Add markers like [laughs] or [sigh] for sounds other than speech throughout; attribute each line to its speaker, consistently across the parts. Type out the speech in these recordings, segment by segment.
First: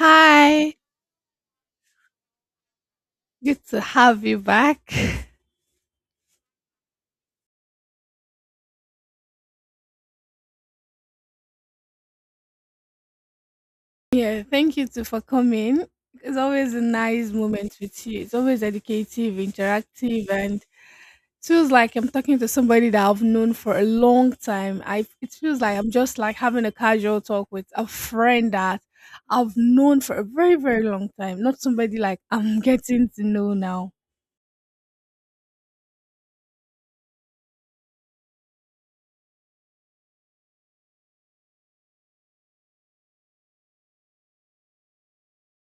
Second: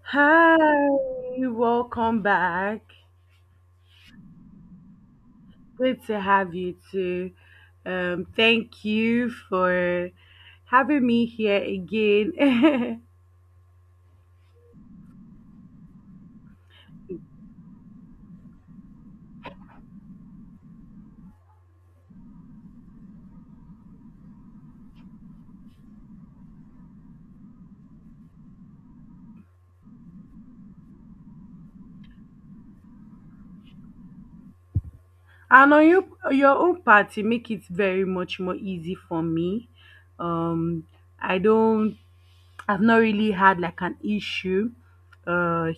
Speaker 1: Hi,
Speaker 2: Hi, welcome back.
Speaker 1: good to have you back. [laughs]
Speaker 2: Good to have you too. Thank you for having me here again.
Speaker 1: Yeah, thank you too for coming. It's always a nice moment with you. It's always educative, interactive, and it feels like I'm talking to somebody that I've known for a long time. I It feels like I'm just like having a casual talk with a friend that I've known for a very, very long time. Not somebody like I'm [laughs] getting to know now.
Speaker 2: [laughs] And on your own party, make it very much more easy for me. Um, I don't, I've not really had like an issue uh,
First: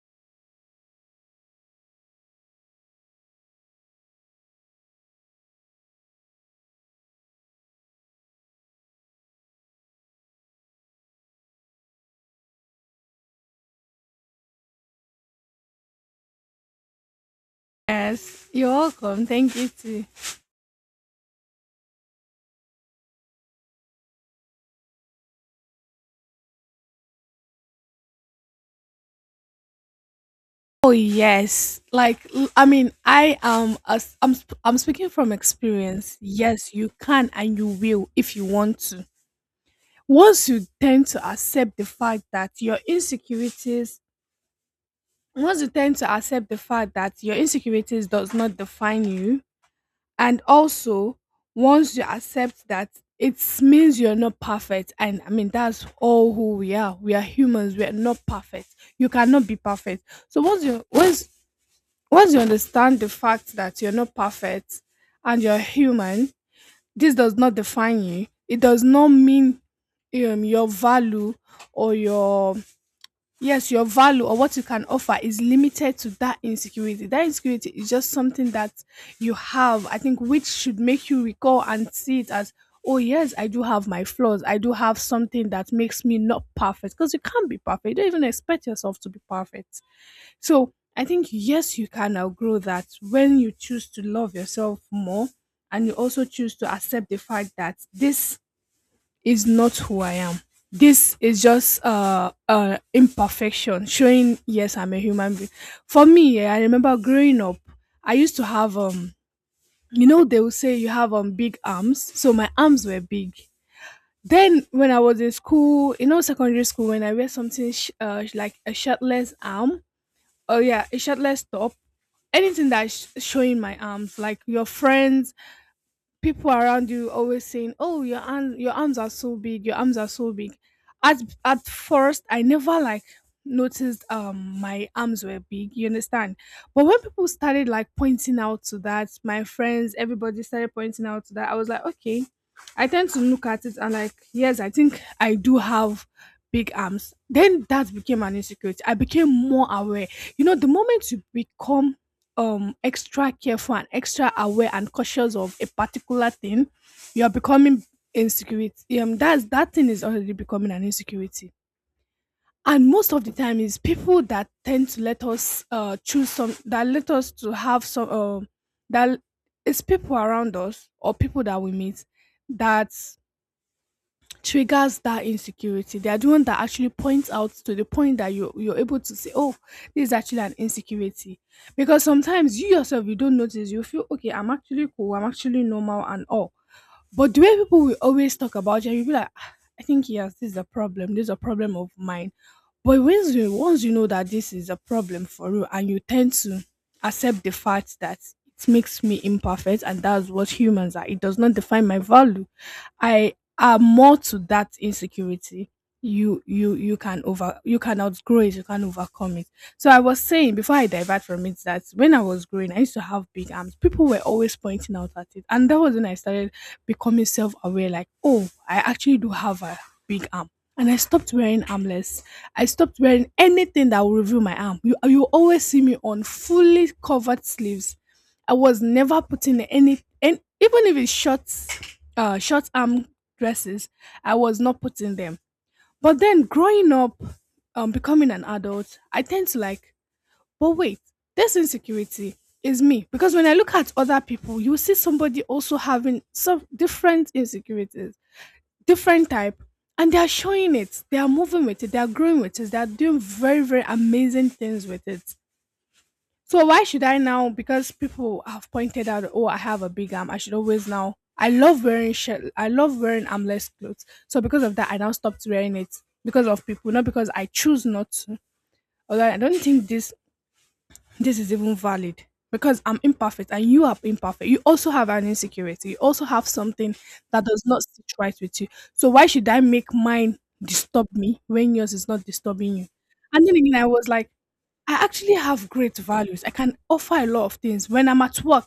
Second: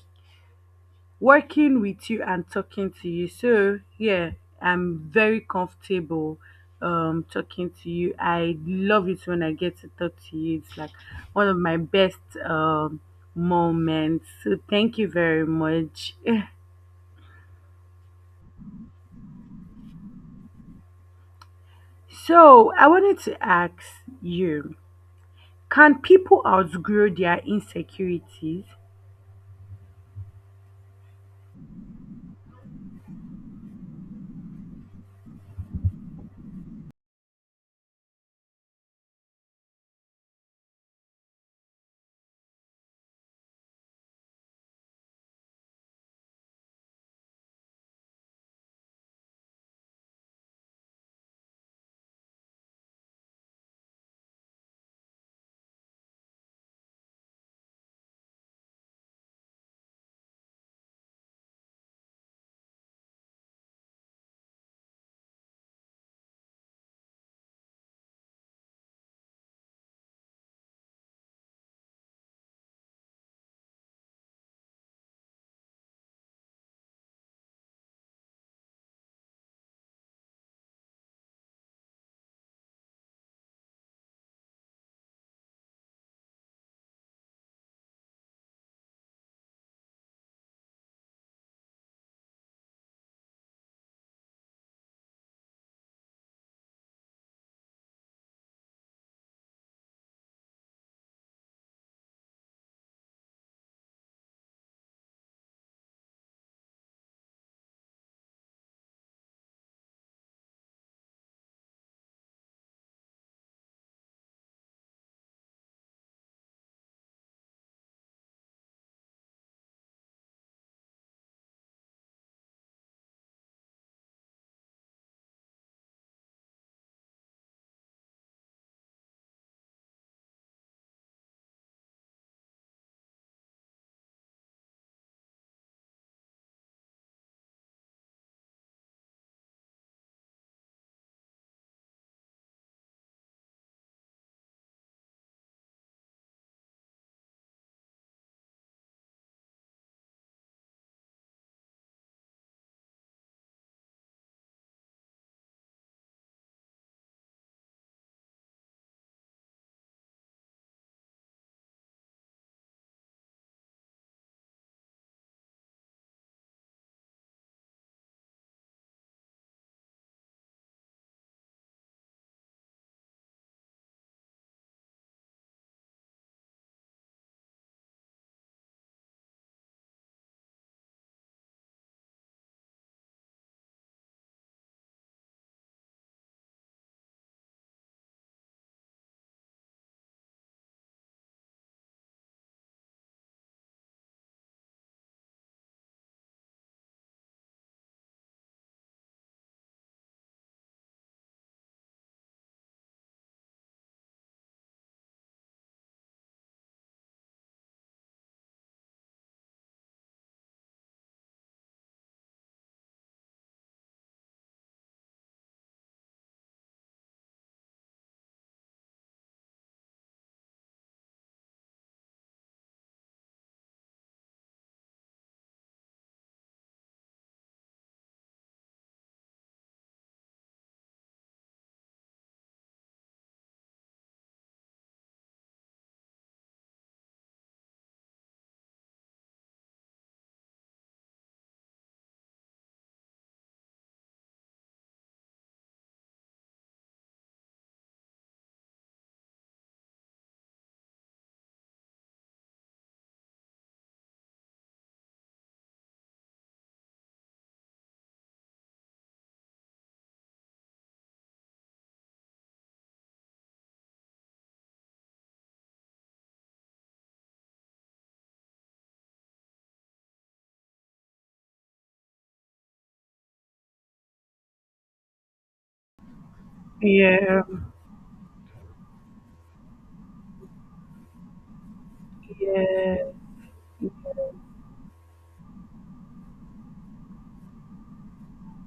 Speaker 2: working with you and talking to you. So yeah, I'm very comfortable talking to you. I love it when I get to talk to you. It's like one of my best um moments. So thank you very much. [laughs]
Speaker 1: Yes, you're welcome. Thank you too.
Speaker 2: So I wanted to ask you, can people outgrow their insecurities?
Speaker 1: Oh yes. I mean, I am as I'm speaking from experience. Yes, you can and you will if you want to. Once you tend to accept the fact that your insecurities once you tend to accept the fact that your insecurities does not define you, and also once you accept that it means you're not perfect. And I mean that's all who we are. We are humans, we are not perfect. You cannot be perfect. So once you understand the fact that you're not perfect and you're human, this does not define you. It does not mean your value or your yes, your value or what you can offer is limited to that insecurity. That insecurity is just something that you have, I think, which should make you recall and see it as, oh yes, I do have my flaws. I do have something that makes me not perfect, because you can't be perfect. You don't even expect yourself to be perfect. So I think, yes, you can outgrow that when you choose to love yourself more, and you also choose to accept the fact that this is not who I am. This is just imperfection showing yes I'm a human being. For me, I remember growing up, I used to have you know they will say you have big arms, so my arms were big. Then when I was in school, you know, secondary school, when I wear something like a shirtless arm, oh yeah, a shirtless top, anything that's showing my arms, like your friends, people around you always saying, oh your arm, your arms are so big, your arms are so big. at at first I never like noticed my arms were big, you understand? But when people started like pointing out to that, my friends, everybody started pointing out to that, I was like okay, I tend to look at it and like yes I think I do have big arms. Then that became an insecurity. I became more aware. You know, the moment you become extra careful and extra aware and cautious of a particular thing, you are becoming insecurity. That's that thing is already becoming an insecurity. And most of the time, is people that tend to let us choose some that let us to have some that it's people around us or people that we meet that triggers that insecurity. They are the one that actually points out to the point that you're able to say, oh, this is actually an insecurity. Because sometimes you yourself you don't notice. You feel okay. I'm actually cool. I'm actually normal and all. But the way people will always talk about you, you'll be like, "Ah, I think he has this is a problem. This is a problem of mine." But once you know that this is a problem for you, and you tend to accept the fact that it makes me imperfect, and that's what humans are. It does not define my value. I are more to that insecurity. You can outgrow it. You can overcome it. So I was saying before I divert from it that when I was growing, I used to have big arms. People were always pointing out at it, and that was when I started becoming self-aware. Like, oh, I actually do have a big arm, and I stopped wearing armless. I stopped wearing anything that will reveal my arm. You always see me on fully covered sleeves. I was never putting any, and even if it's short, short arm dresses, I was not putting them. But then growing up, becoming an adult, I tend to like but wait, this insecurity is me. Because when I look at other people, you see somebody also having some different insecurities, different type, and they are showing it. They are moving with it. They are growing with it. They are doing very, very amazing things with it. So why should I now? Because people have pointed out, oh, I have a big arm. I should always now. I love wearing shirt. I love wearing armless clothes. So because of that, I now stopped wearing it because of people, not because I choose not to. Although I don't think this is even valid, because I'm imperfect and you are imperfect. You also have an insecurity. You also have something
Speaker 2: Yeah,
Speaker 1: that does not sit right with you. So why should I make mine disturb me when yours is not disturbing you?
Speaker 2: yeah,
Speaker 1: And then again, I was like, I actually have great values. I can offer a lot of things when I'm at work,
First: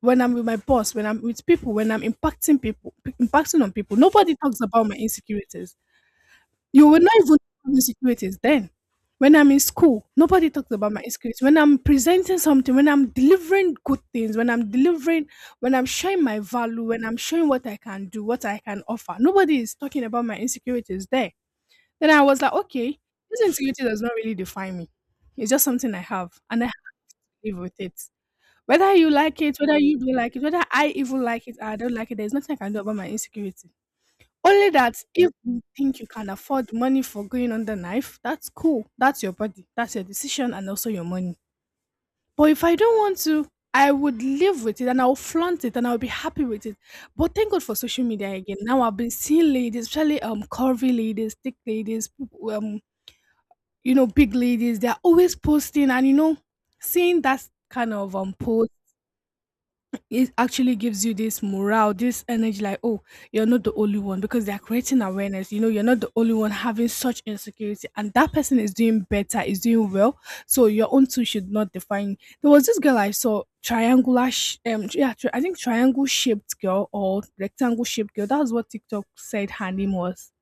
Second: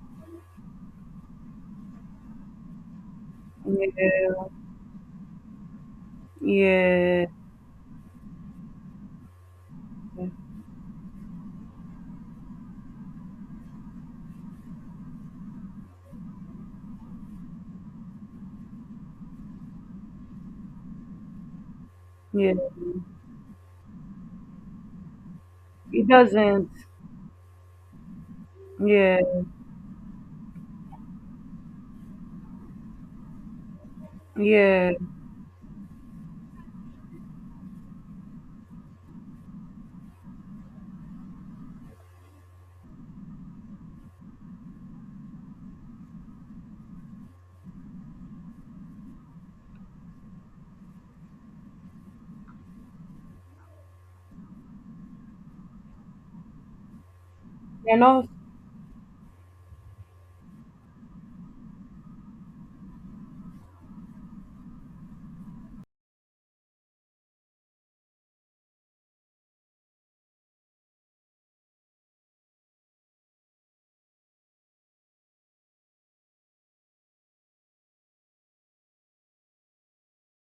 Speaker 1: when I'm with my boss, when I'm with people, when I'm impacting people, impacting on people. Nobody talks about my insecurities. You will not
Speaker 2: yeah, yeah,
Speaker 1: even know insecurities then. When I'm in school, nobody talks about my insecurities. When I'm presenting something, when I'm delivering good things, when I'm delivering, when I'm showing my value, when I'm showing what I can do, what I can offer, nobody is talking about my insecurities there. Then I was like,
Speaker 2: yeah.
Speaker 1: okay, this insecurity does not really define me. It's just something I
Speaker 2: It
Speaker 1: have, and I
Speaker 2: doesn't.
Speaker 1: have to live with it. Whether you
Speaker 2: Yeah,
Speaker 1: like it, whether you don't like it, whether I even like it or I don't like it, there's nothing I can do about my insecurity. Only
Speaker 2: yeah.
Speaker 1: that if you think you can afford money for going on the knife, that's cool. That's your body. That's your decision and also your money. But if I don't want to, I would live with it and I'll flaunt it and I'll be happy with it. But thank God for social media again. Now I've been seeing ladies, especially curvy ladies, thick ladies, people, you know, big ladies, they're always posting, and you know, seeing that kind
Speaker 2: They're
Speaker 1: of
Speaker 2: not.
Speaker 1: post, it actually gives you this morale, this energy, like, oh, you're not the only one, because they're creating awareness. You know, you're not the only one having such insecurity, and that person is doing better, is doing well. So your own too should not define. There was this girl I saw, triangular, yeah, I think triangle shaped girl or rectangle shaped girl. That's what TikTok said her name was.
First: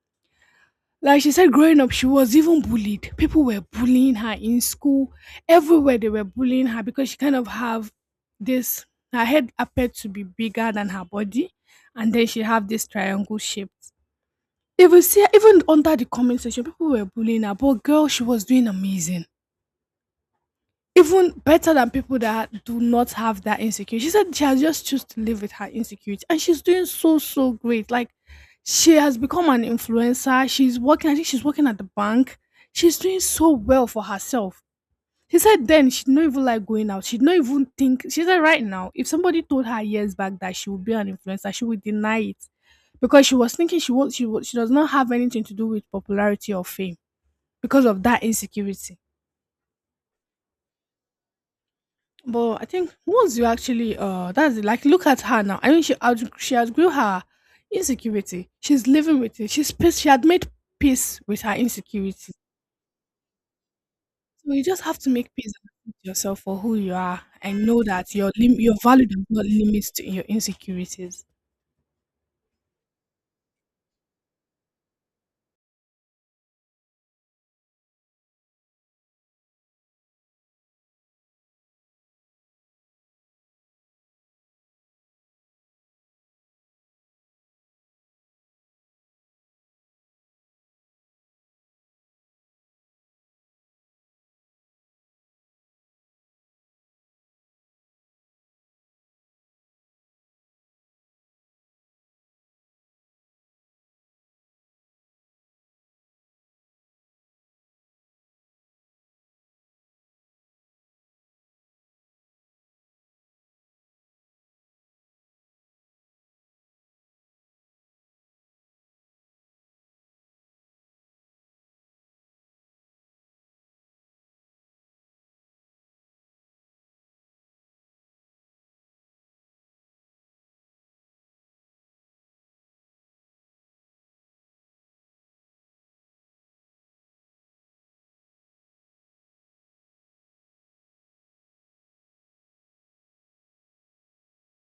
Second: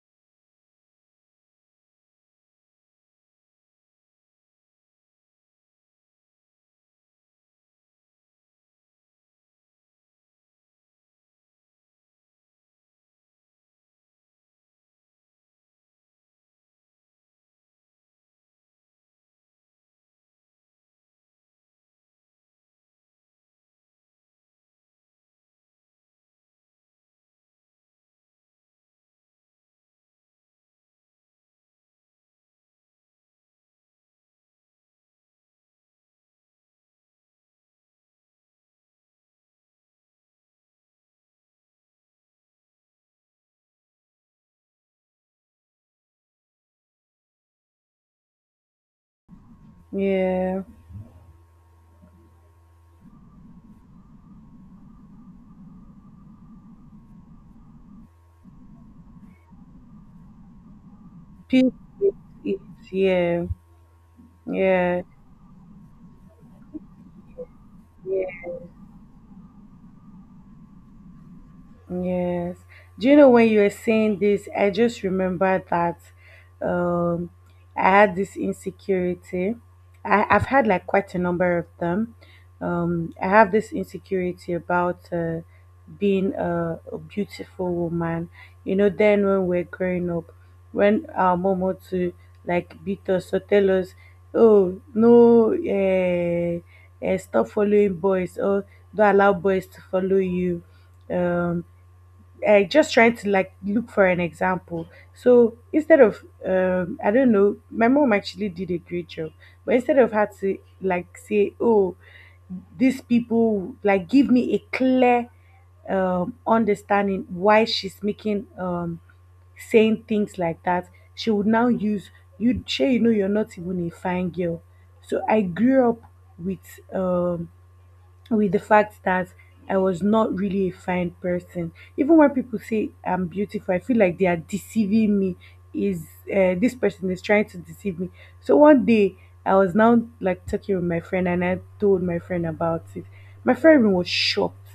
Speaker 1: Like she said, growing up, she was even bullied. People were bullying her in school. Everywhere they were bullying her, because she kind of have this. Her head appeared to be bigger than her body, and then she have this triangle shape. Even see, even under the comment section, people were bullying her. But girl, she was doing amazing, even better than people that do not have that insecurity. She said she has just choose to live with her insecurity, and she's doing so so great. Like she has become an influencer. She's working. I think she's working at the bank. She's doing so well for herself. She said then she'd not even like going out. She'd not even think. She said right now, if somebody told her years back that she would be an influencer, she would deny it, because she was thinking she won't. She won't. She does not have anything to do with popularity or fame because of that insecurity.
Speaker 2: Yeah.
Speaker 1: But I think once you actually that's it, like look at her now. I mean she outgrew her insecurity. She's living with it. She had made peace with her
Speaker 2: Peace. is-
Speaker 1: insecurity.
Speaker 2: Yeah.
Speaker 1: So you just have
Speaker 2: Yeah.
Speaker 1: to make peace with yourself for who you are and know that
Speaker 2: Yeah.
Speaker 1: your your value does not limit to your insecurities.
Speaker 2: Yes. Do you know when you were saying this, I just remembered that um, I had this insecurity. I've had like quite a number of them. I have this insecurity about being a beautiful woman. You know, then when we're growing up, when our mom would to like beat us or tell us, oh, no, stop following boys or don't allow boys to follow you. Um, I just trying to like look for an example. So instead of, I don't know, my mom actually did a great job, but instead of her to like say, oh, these people like give me a clear understanding why she's making saying things like that, she would now use you. Sure, you're not even a fine girl. So I grew up with um, with the fact that I was not really a fine person. Even when people say I'm beautiful, I feel like they are deceiving me. Is This person is trying to deceive me? So one day I was now like talking with my friend, and I told my friend about it. My friend was shocked.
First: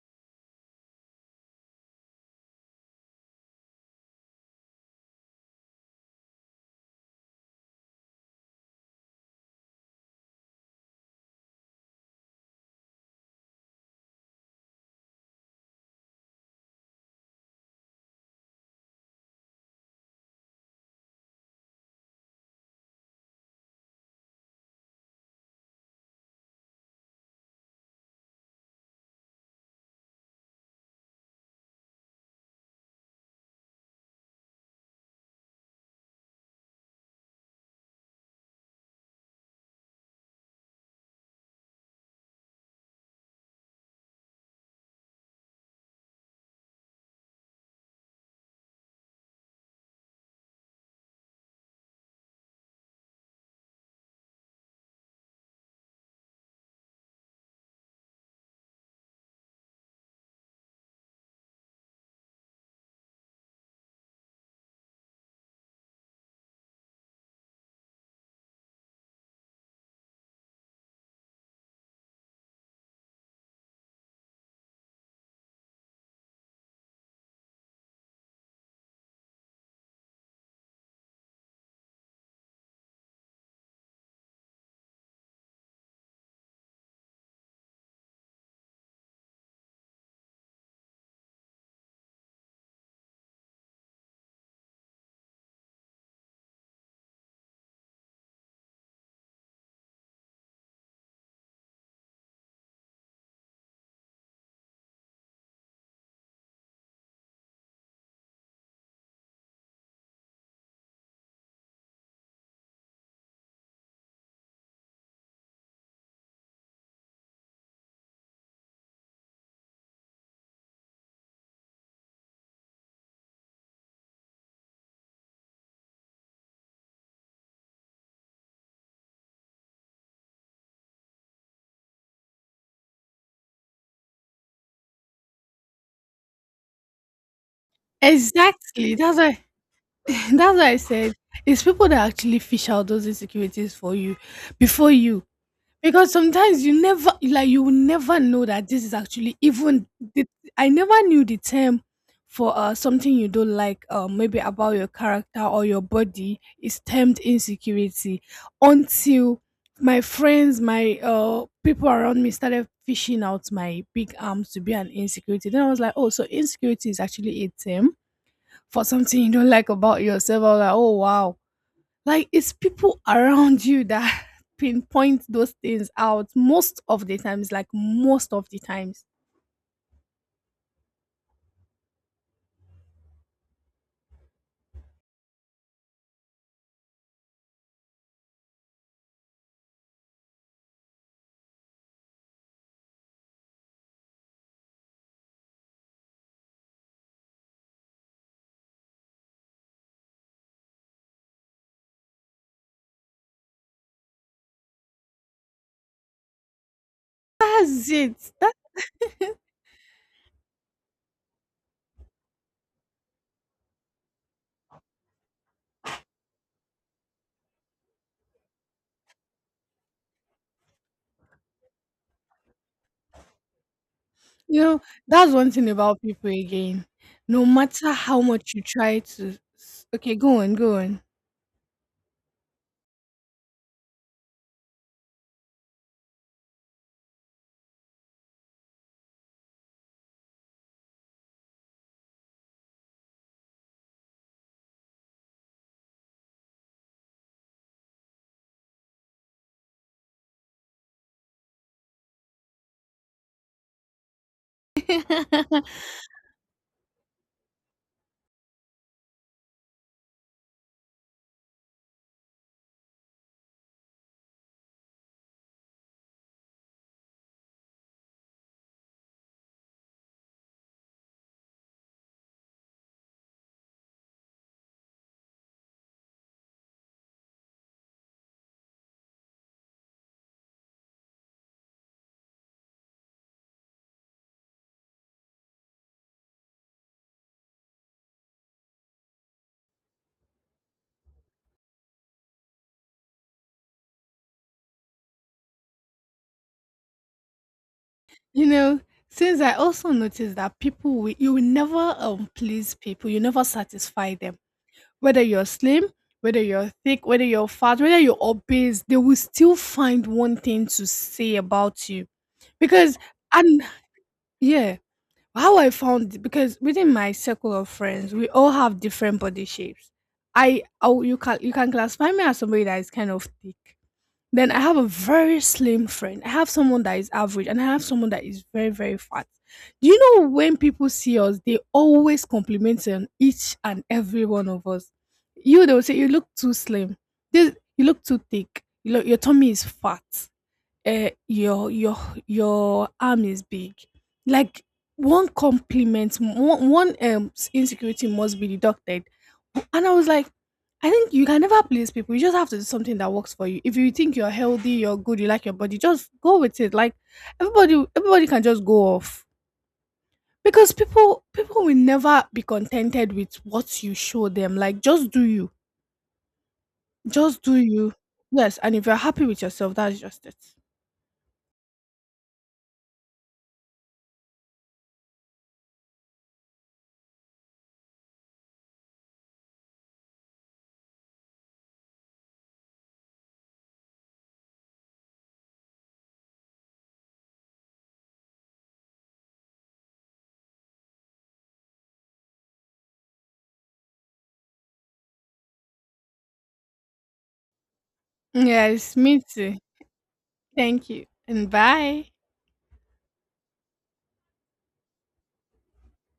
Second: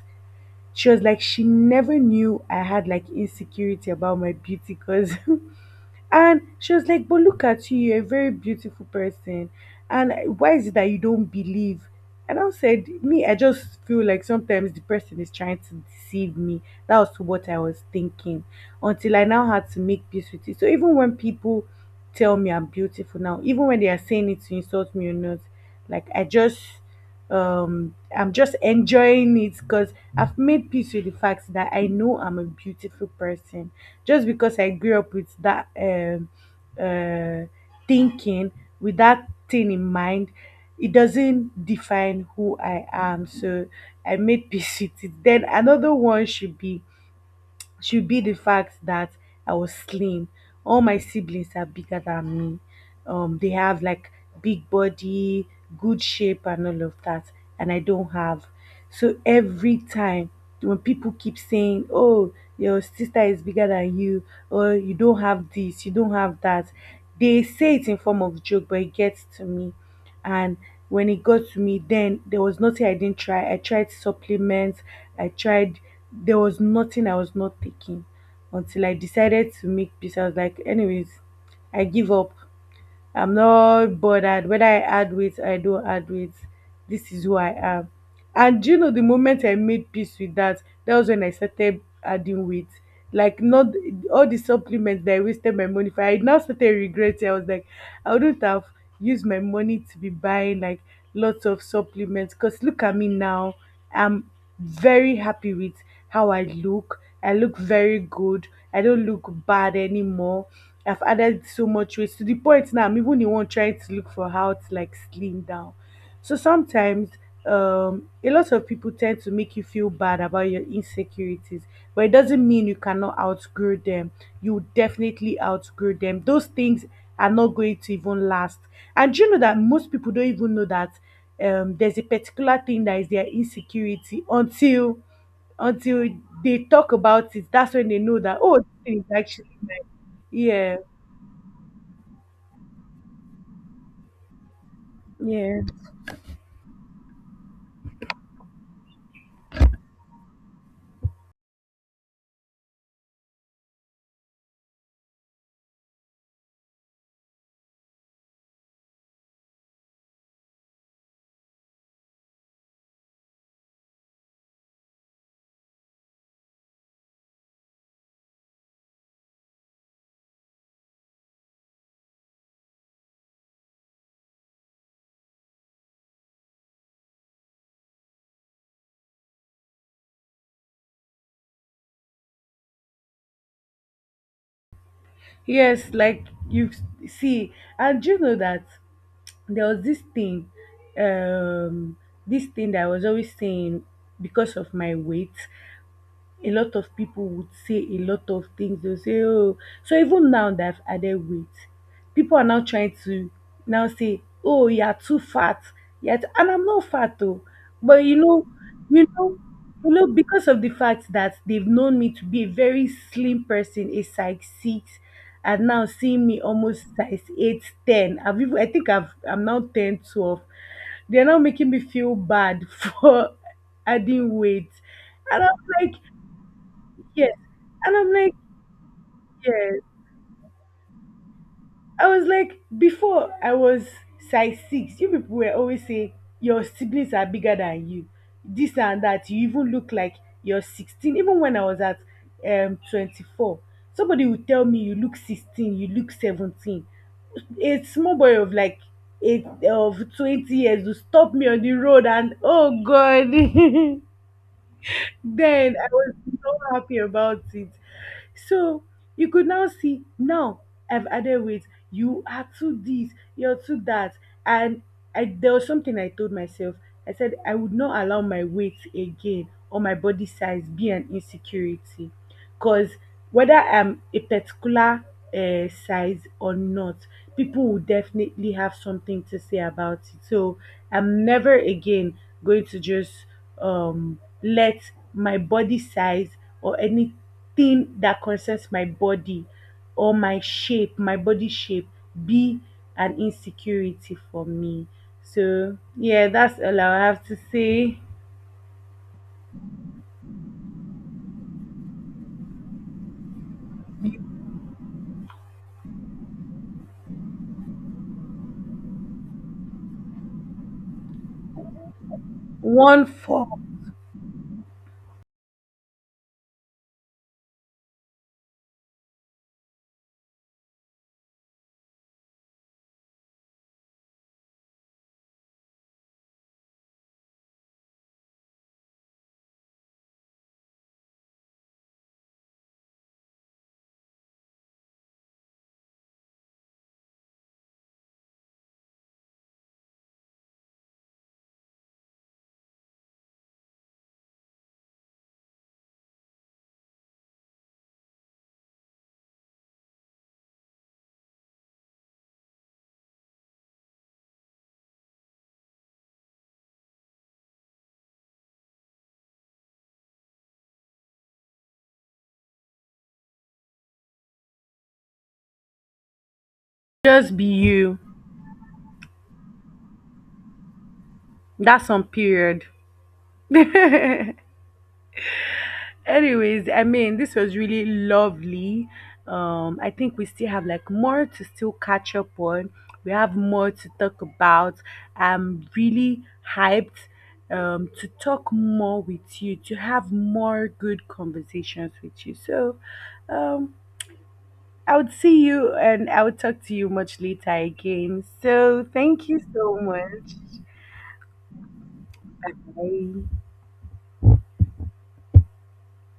Speaker 2: She was like, she never knew I had like insecurity about my beauty because. [laughs] And she was like, but look at you, you're a very beautiful person. And why is it that you don't believe? And I said, me, I just feel like sometimes the person is trying to deceive me. That was what I was thinking until I now had to make peace with it. So even when people tell me I'm beautiful now, even when they are saying it to insult me or not, like I'm just enjoying it because I've made peace with the fact that I know I'm a beautiful person just because I grew up with that uh thinking with that thing in mind. It doesn't define who I am. So I made peace with it. Then another one should be the fact that I was slim. All my siblings are bigger than me. They have like big body, good shape, and all of that, and I don't have. So every time when people keep saying, "Oh, your sister is bigger than you," or "You don't have this, you don't have that," they say it in form of joke, but it gets to me. And when it got to me, then there was nothing I didn't try. I tried supplements. I tried There was nothing I was not taking until I decided to make peace. I was like, anyways, I give up. I'm not bothered whether I add weight or I don't add weight. This is who I am. And do you know the moment I made peace with that, that was when I started adding weight. Like not all the supplements that I wasted my money for. I now started regretting. I was like, I wouldn't have used my money to be buying like lots of supplements. Cause look at me now. I'm very happy with how I look. I look very good. I don't look bad anymore. I've added so much weight to the point now I'm even the one trying to look for how to like slim down. So sometimes a lot of people tend to make you feel bad about your insecurities, but it doesn't mean you cannot outgrow them. You definitely outgrow them. Those things are not going to even last. And do you know that most people don't even know that there's a particular thing that is their insecurity until they talk about it. That's when they know that oh this
Speaker 1: Exactly.
Speaker 2: thing is
Speaker 1: That's why
Speaker 2: actually mine."
Speaker 1: [laughs] that's why
Speaker 2: Yeah.
Speaker 1: I said it's people that actually fish out those insecurities for you before you.
Speaker 2: Yeah.
Speaker 1: Because sometimes you never like you will never know that this is actually even the, I never knew the term for something you don't like, maybe about your character or your body, is termed insecurity, until my friends my people around me started fishing out my big arms to be an insecurity. Then I was like, oh, so insecurity is actually a term for something you don't like about yourself. I was like, oh wow, like it's people around you that [laughs] pinpoint those things out most of the times, like most of the times.
Speaker 2: Yes, like see, and you know that there was um, this thing that I was always saying because of my weight. A lot of people would say a lot of things. They'll say, oh, so even now that I've added weight, people are now trying to now say, oh, you're too fat. Yet, and I'm not fat though.
Speaker 1: That's
Speaker 2: But
Speaker 1: it.
Speaker 2: you know, because of the fact that they've known me to be a very slim person, a size 6, and now seeing me almost size 8, 10. I've even, I think I'm now 10, 12. They're now making me feel bad [laughs] for adding
Speaker 1: You
Speaker 2: weight.
Speaker 1: know, that's
Speaker 2: And I'm
Speaker 1: one thing
Speaker 2: like,
Speaker 1: about people again.
Speaker 2: yes.
Speaker 1: No matter
Speaker 2: And I'm
Speaker 1: how
Speaker 2: like,
Speaker 1: much you try to
Speaker 2: yes.
Speaker 1: okay, go on, go on.
Speaker 2: I was like, before I was size 6, you people were always saying your siblings are bigger than you. This and that. You even look like you're 16. Even when I was at 24, somebody would tell me you look 16, you look 17. A small boy of like 8 of 20 years would stop me on the road and oh god. [laughs]
Speaker 1: [laughs]
Speaker 2: Then I was so happy about it. So you could now see now I've added weight. You are too this, you're too that. And I there was something I told myself. I said I would not allow my weight again or my body size be an insecurity. Because whether I'm a particular size or not, people will definitely have something to say about it. So I'm never again going to just let my body size or anything that concerns my body or my shape, my body shape, be an insecurity for me. So, yeah, that's all I have to say.
Speaker 1: You know, since I also noticed that people will, you will never please people, you never satisfy them. Whether you're slim, whether you're thick, whether you're fat, whether you're obese, they will still find one thing to say about you. Because
Speaker 2: One
Speaker 1: and
Speaker 2: form,
Speaker 1: yeah, how I found because within my circle of friends, we all have different body shapes. I Oh, you can classify me as somebody that is kind of thick. Then I have a very slim friend. I have someone that is average, and I have someone that is very, very fat. Do you know when people see us, they always compliment on each and every one of us. You They will say you look too slim. This you look too thick. You look, your tummy is fat, your your arm is big, like one compliment, one insecurity must be deducted. And I was like, I think you can never please people. You just have to do something that works for you. If you think you're healthy, you're good, you like your body, just go with it. Like everybody can just go off, because people will never be contented with what you show them. Like just do you,
Speaker 2: just
Speaker 1: just
Speaker 2: be
Speaker 1: do you.
Speaker 2: you.
Speaker 1: Yes, and if you're happy with yourself, that's just it.
Speaker 2: That's on period. [laughs] Anyways, I mean, this was really lovely. I think we still have like more to still catch up on. We have more to talk about. I'm really hyped to talk more with you, to have more good conversations with you. So, um, I would see you and I would talk to you much later again. So,
Speaker 1: Yes, me
Speaker 2: thank you
Speaker 1: too.
Speaker 2: so much.
Speaker 1: Thank you. And bye.
Speaker 2: Bye.